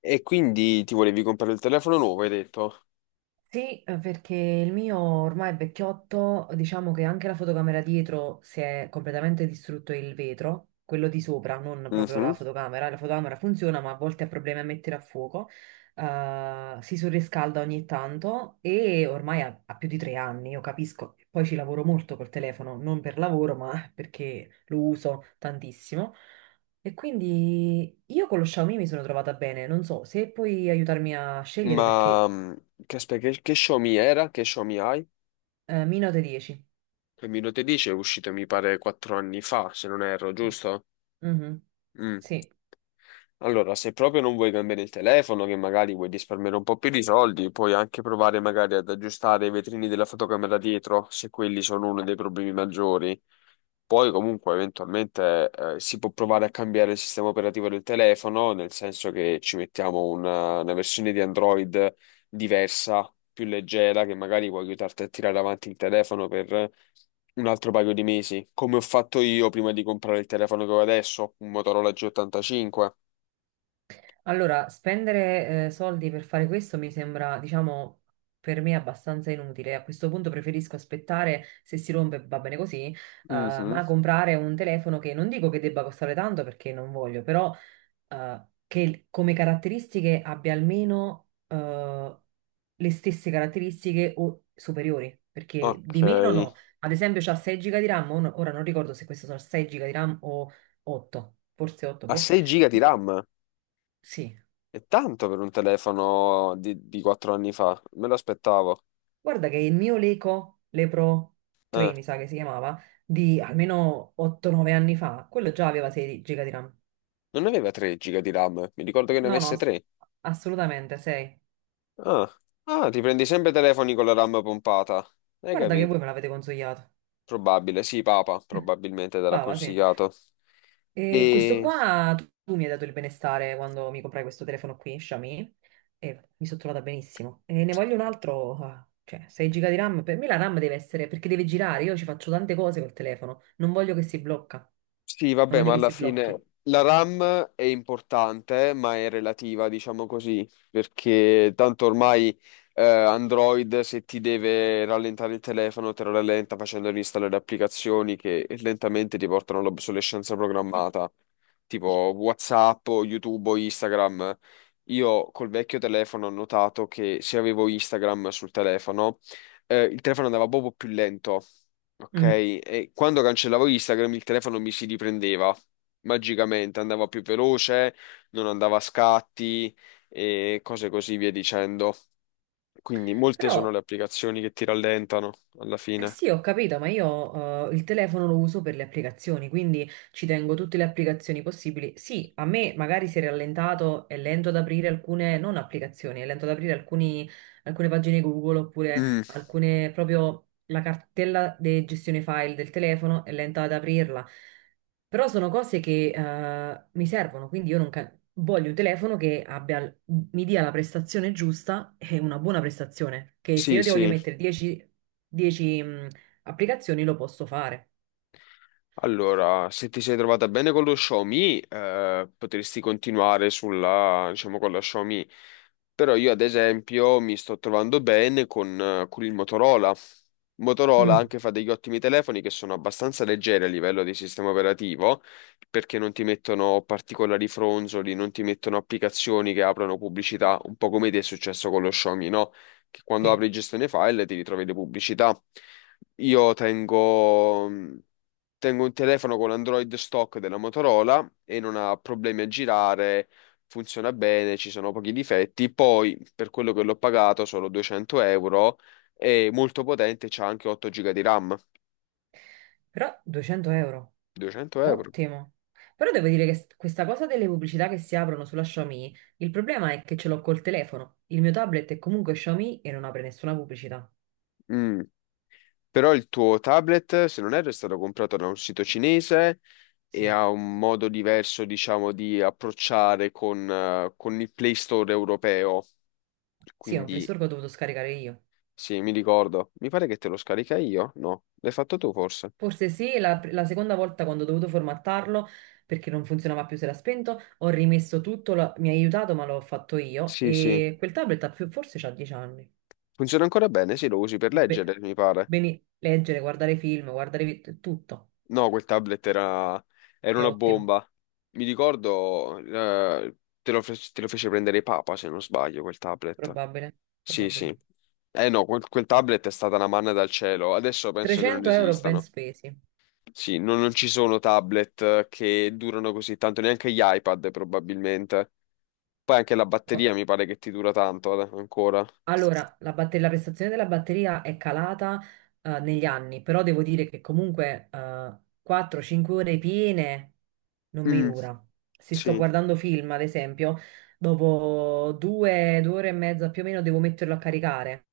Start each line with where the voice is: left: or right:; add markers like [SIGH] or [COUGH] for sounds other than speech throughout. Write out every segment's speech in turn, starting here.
left: E quindi ti volevi comprare il telefono nuovo, hai detto?
right: Sì, perché il mio ormai è vecchiotto, diciamo che anche la fotocamera dietro si è completamente distrutto il vetro, quello di sopra, non proprio
left: Mhm.
right: la fotocamera. La fotocamera funziona, ma a volte ha problemi a mettere a fuoco. Si surriscalda ogni tanto e ormai ha più di 3 anni, io capisco. Poi ci lavoro molto col telefono, non per lavoro, [LAUGHS] ma perché lo uso tantissimo. E quindi io con lo Xiaomi mi sono trovata bene, non so se puoi aiutarmi a scegliere
left: Ma
right: perché...
left: mm, aspetta, che Xiaomi era? Che Xiaomi hai?
right: Minuto 10.
left: Che mi lo te dice è uscito, mi pare, 4 anni fa, se non erro, giusto?
right: Mhm.
left: Mm.
right: Sì,
left: Allora, se proprio non vuoi cambiare il telefono, che magari vuoi risparmiare un po' più di soldi, puoi anche provare magari ad aggiustare i vetrini della fotocamera dietro, se quelli sono uno dei problemi maggiori. Poi comunque eventualmente si può provare a cambiare il sistema operativo del telefono, nel senso che ci mettiamo una versione di Android diversa, più leggera, che magari può aiutarti a tirare avanti il telefono per un altro paio di mesi, come ho fatto io prima di comprare il telefono che ho adesso, un Motorola G85.
right: allora spendere soldi per fare questo mi sembra, diciamo, per me abbastanza inutile. A questo punto preferisco aspettare, se si rompe va bene così,
left: Mhm.
right: ma comprare un telefono che non dico che debba costare tanto perché non voglio, però che come caratteristiche abbia almeno le stesse caratteristiche o superiori, perché
left: Ok.
right: di meno no. Ad esempio, c'ha 6 giga di RAM, o ora non ricordo se questo sono 6 giga di RAM o 8, forse 8,
left: A
right: boh.
left: 6 giga di
right: No,
left: RAM?
right: sì.
left: È tanto per un telefono di 4 anni fa. Me lo aspettavo.
right: Guarda che il mio Leco, Lepro
left: Eh,
right: 3 mi sa che si chiamava, di almeno 8-9 anni fa, quello già aveva 6 giga di RAM.
left: non aveva 3 giga di RAM. Mi ricordo che ne
right: No, no,
left: avesse 3.
right: assolutamente 6.
left: Ah. Ah, ti prendi sempre telefoni con la RAM pompata. Hai
right: Guarda che
left: capito?
right: voi me l'avete consigliato.
left: Probabile. Sì, Papa, probabilmente te l'ha
right: Brava, sì.
left: consigliato.
right: E questo
left: E...
right: qua, tu mi hai dato il benestare quando mi comprai questo telefono qui, Xiaomi, e mi sono trovata benissimo. E ne voglio un altro, ah, cioè 6 giga di RAM, per me la RAM deve essere, perché deve girare, io ci faccio tante cose col telefono, non voglio che si blocca,
left: Sì,
right: non
left: vabbè, ma
right: voglio che
left: alla
right: si
left: fine
right: blocchi.
left: la RAM è importante, ma è relativa, diciamo così, perché tanto ormai Android se ti deve rallentare il telefono te lo rallenta facendo installare applicazioni che lentamente ti portano all'obsolescenza programmata, tipo WhatsApp, o YouTube o Instagram. Io col vecchio telefono ho notato che se avevo Instagram sul telefono, il telefono andava proprio più lento. Ok,
right: Mm.
left: e quando cancellavo Instagram il telefono mi si riprendeva magicamente, andava più veloce, non andava a scatti e cose così via dicendo. Quindi molte
right: Però...
left: sono le applicazioni che ti rallentano alla
right: Eh
left: fine.
right: sì, ho capito, ma io il telefono lo uso per le applicazioni, quindi ci tengo tutte le applicazioni possibili. Sì, a me magari si è rallentato, è lento ad aprire alcune, non applicazioni, è lento ad aprire alcune pagine Google oppure
left: Mm,
right: alcune proprio la cartella di gestione file del telefono è lenta ad aprirla. Però sono cose che mi servono, quindi io non ca- voglio un telefono che abbia, mi dia la prestazione giusta e una buona prestazione, che se
left: sì,
right: io ti voglio
left: sì.
right: mettere 10, 10, mh, applicazioni lo posso fare.
left: Allora, se ti sei trovata bene con lo Xiaomi, potresti continuare sulla, diciamo, con la Xiaomi. Però io, ad esempio, mi sto trovando bene con il Motorola. Motorola
right: Mm,
left: anche fa degli ottimi telefoni che sono abbastanza leggeri a livello di sistema operativo, perché non ti mettono particolari fronzoli, non ti mettono applicazioni che aprono pubblicità, un po' come ti è successo con lo Xiaomi, no? Che quando
right: sì.
left: apri gestione file ti ritrovi le pubblicità. Io tengo. mm, Tengo un telefono con Android stock della Motorola e non ha problemi a girare, funziona bene, ci sono pochi difetti. Poi, per quello che l'ho pagato, solo 200 euro, è molto potente, c'ha anche 8 giga di RAM.
right: Però 200 euro,
left: 200 euro.
right: ottimo. Però devo dire che questa cosa delle pubblicità che si aprono sulla Xiaomi, il problema è che ce l'ho col telefono. Il mio tablet è comunque Xiaomi e non apre nessuna pubblicità.
left: Mm. Però il tuo tablet, se non erro, è stato comprato da un sito cinese e
right: Sì,
left: ha un modo diverso, diciamo, di approcciare con il Play Store europeo.
right: sì, è un Play
left: Quindi,
right: Store che ho dovuto scaricare io.
left: sì, mi ricordo. Mi pare che te lo scarica io? No, l'hai fatto tu forse?
right: Forse sì, la seconda volta quando ho dovuto formattarlo perché non funzionava più, si era spento, ho rimesso tutto, mi ha aiutato ma l'ho fatto io
left: Sì, sì,
right: e quel tablet ha più, forse c'ha 10 anni.
left: funziona ancora bene, sì, lo usi per
right: Beh,
left: leggere, mi pare.
right: bene, leggere, guardare film, guardare tutto,
left: No, quel tablet era
right: è
left: una
right: ottimo.
left: bomba. Mi ricordo, te lo fece prendere Papa, se non sbaglio, quel tablet.
right: Probabile,
left: Sì,
right: probabile.
left: sì. Eh no, quel tablet è stata una manna dal cielo, adesso penso che non
right: 300 euro ben
left: esistano.
right: spesi.
left: Sì, non ci sono tablet che durano così tanto, neanche gli iPad probabilmente. Poi anche la
right: Oh,
left: batteria mi pare che ti dura tanto ancora.
right: allora, la prestazione della batteria è calata negli anni, però devo dire che comunque 4-5 ore piene non mi
left: Mm,
right: dura. Se sto
left: sì,
right: guardando film, ad esempio, dopo 2 ore e mezza più o meno devo metterlo a caricare.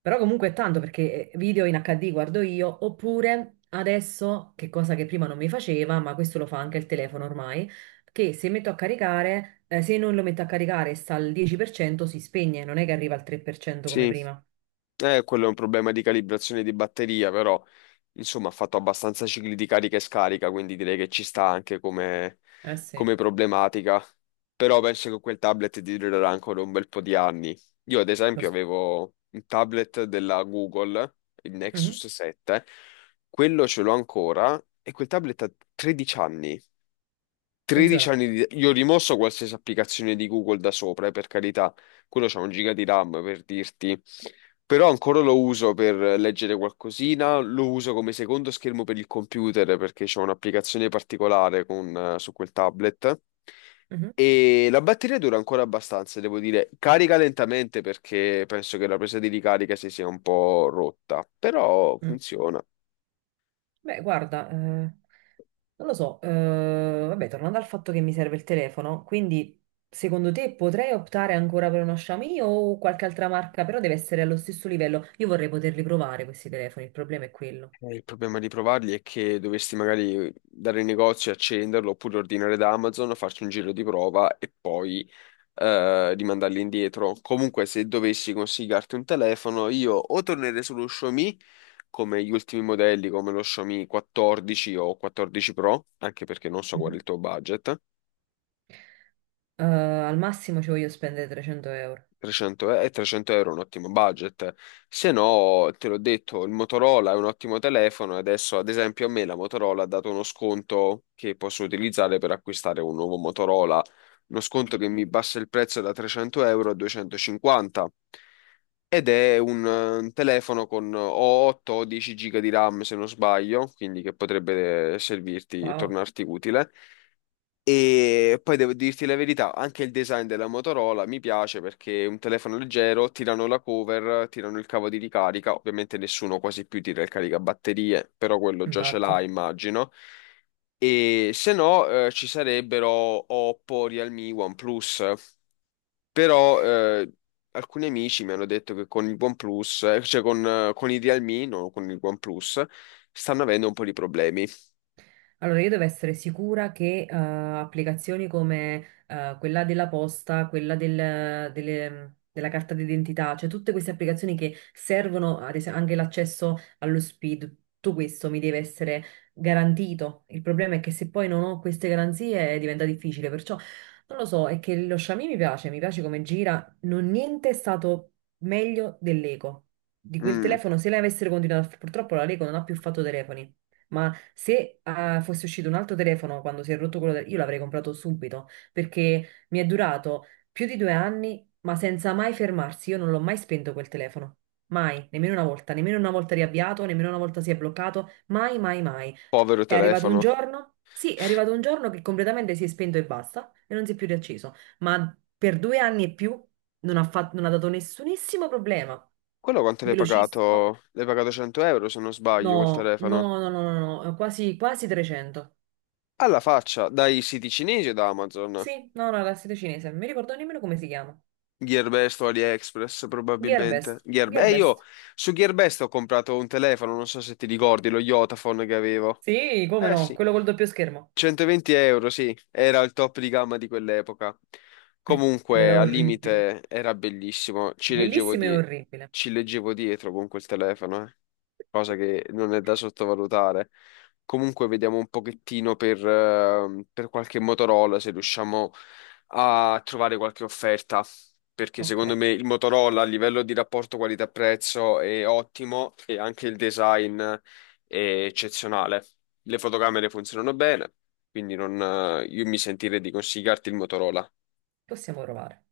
right: Però comunque è tanto perché video in HD guardo io, oppure adesso, che cosa che prima non mi faceva, ma questo lo fa anche il telefono ormai, che se metto a caricare, se non lo metto a caricare e sta al 10% si spegne, non è che arriva al 3% come
left: sì.
right: prima.
left: Quello è un problema di calibrazione di batteria, però insomma ha fatto abbastanza cicli di carica e scarica, quindi direi che ci sta anche come,
right: Eh sì,
left: come problematica. Però penso che quel tablet ti durerà ancora un bel po' di anni. Io ad
right: lo
left: esempio
right: s-
left: avevo un tablet della Google, il
right: Mhm.
left: Nexus 7, quello ce l'ho ancora e quel tablet ha 13 anni. 13
right: Funziona.
left: anni di... Io ho rimosso qualsiasi applicazione di Google da sopra, per carità. Quello c'ha 1 giga di RAM per dirti. Però ancora lo uso per leggere qualcosina, lo uso come secondo schermo per il computer perché c'è un'applicazione particolare con, su quel tablet.
right: Mhm,
left: E la batteria dura ancora abbastanza, devo dire. Carica lentamente perché penso che la presa di ricarica si sia un po' rotta, però
right: mm.
left: funziona.
right: Beh, guarda, non lo so, vabbè, tornando al fatto che mi serve il telefono, quindi secondo te potrei optare ancora per uno Xiaomi o qualche altra marca, però deve essere allo stesso livello. Io vorrei poterli provare questi telefoni, il problema è quello.
left: Il problema di provarli è che dovresti magari dare in negozio e accenderlo oppure ordinare da Amazon, farci un giro di prova e poi rimandarli indietro. Comunque, se dovessi consigliarti un telefono, io o tornerei sullo Xiaomi come gli ultimi modelli, come lo Xiaomi 14 o 14 Pro, anche perché non so qual è
right: Mhm.
left: il tuo budget,
right: Al massimo ci voglio spendere 300 euro.
left: 300, e 300 euro è un ottimo budget, se no, te l'ho detto, il Motorola è un ottimo telefono e adesso, ad esempio, a me la Motorola ha dato uno sconto che posso utilizzare per acquistare un nuovo Motorola, uno sconto che mi bassa il prezzo da 300 euro a 250 ed è un telefono con o 8 o 10 giga di RAM se non sbaglio, quindi che potrebbe servirti,
right: Wow,
left: tornarti utile. E poi devo dirti la verità, anche il design della Motorola mi piace perché è un telefono leggero, tirano la cover, tirano il cavo di ricarica, ovviamente nessuno quasi più tira il caricabatterie, però quello già ce l'ha,
right: infatti.
left: immagino. E se no, ci sarebbero Oppo, Realme, OnePlus, però alcuni amici mi hanno detto che con il OnePlus, cioè con con i Realme, non con il OnePlus, stanno avendo un po' di problemi.
right: Allora, io devo essere sicura che applicazioni come quella della posta, quella della carta d'identità, cioè tutte queste applicazioni che servono, ad esempio, anche l'accesso allo SPID, tutto questo mi deve essere garantito. Il problema è che se poi non ho queste garanzie diventa difficile, perciò non lo so, è che lo Xiaomi mi piace come gira, non niente è stato meglio dell'Eco. Di quel
left: Mm,
right: telefono, se lei avesse continuato, purtroppo la Leco non ha più fatto telefoni. Ma se fosse uscito un altro telefono quando si è rotto quello del... Io l'avrei comprato subito perché mi è durato più di 2 anni, ma senza mai fermarsi. Io non l'ho mai spento quel telefono. Mai, nemmeno una volta riavviato, nemmeno una volta si è bloccato. Mai, mai, mai.
left: povero
right: È arrivato un
left: telefono.
right: giorno? Sì, è arrivato un giorno che completamente si è spento e basta e non si è più riacceso. Ma per 2 anni e più non ha dato nessunissimo problema.
left: Quello quanto l'hai
right: Velocissimo.
left: pagato? L'hai pagato 100 euro se non
right: No,
left: sbaglio quel
right: no,
left: telefono.
right: no, no, no, no, no, quasi, quasi 300.
left: Alla faccia, dai siti cinesi o da Amazon?
right: Sì, no, no, la seta cinese, non mi ricordo nemmeno come si chiama.
left: Gearbest o AliExpress probabilmente.
right: Gearbest,
left: Io
right: Gearbest.
left: su Gearbest ho comprato un telefono, non so se ti ricordi, lo Yotaphone che avevo.
right: Sì, come
left: Eh
right: no,
left: sì,
right: quello col doppio schermo.
left: 120 euro, sì, era il top di gamma di quell'epoca.
right: Ed
left: Comunque,
right: era
left: al
right: orribile.
left: limite era bellissimo,
right: Bellissimo e orribile.
left: ci leggevo dietro con quel telefono. Eh, cosa che non è da sottovalutare. Comunque vediamo un pochettino per qualche Motorola se riusciamo a trovare qualche offerta, perché
right: Ok,
left: secondo me il Motorola a livello di rapporto qualità-prezzo è ottimo e anche il design è eccezionale. Le fotocamere funzionano bene, quindi non, io mi sentirei di consigliarti il Motorola.
right: possiamo provare.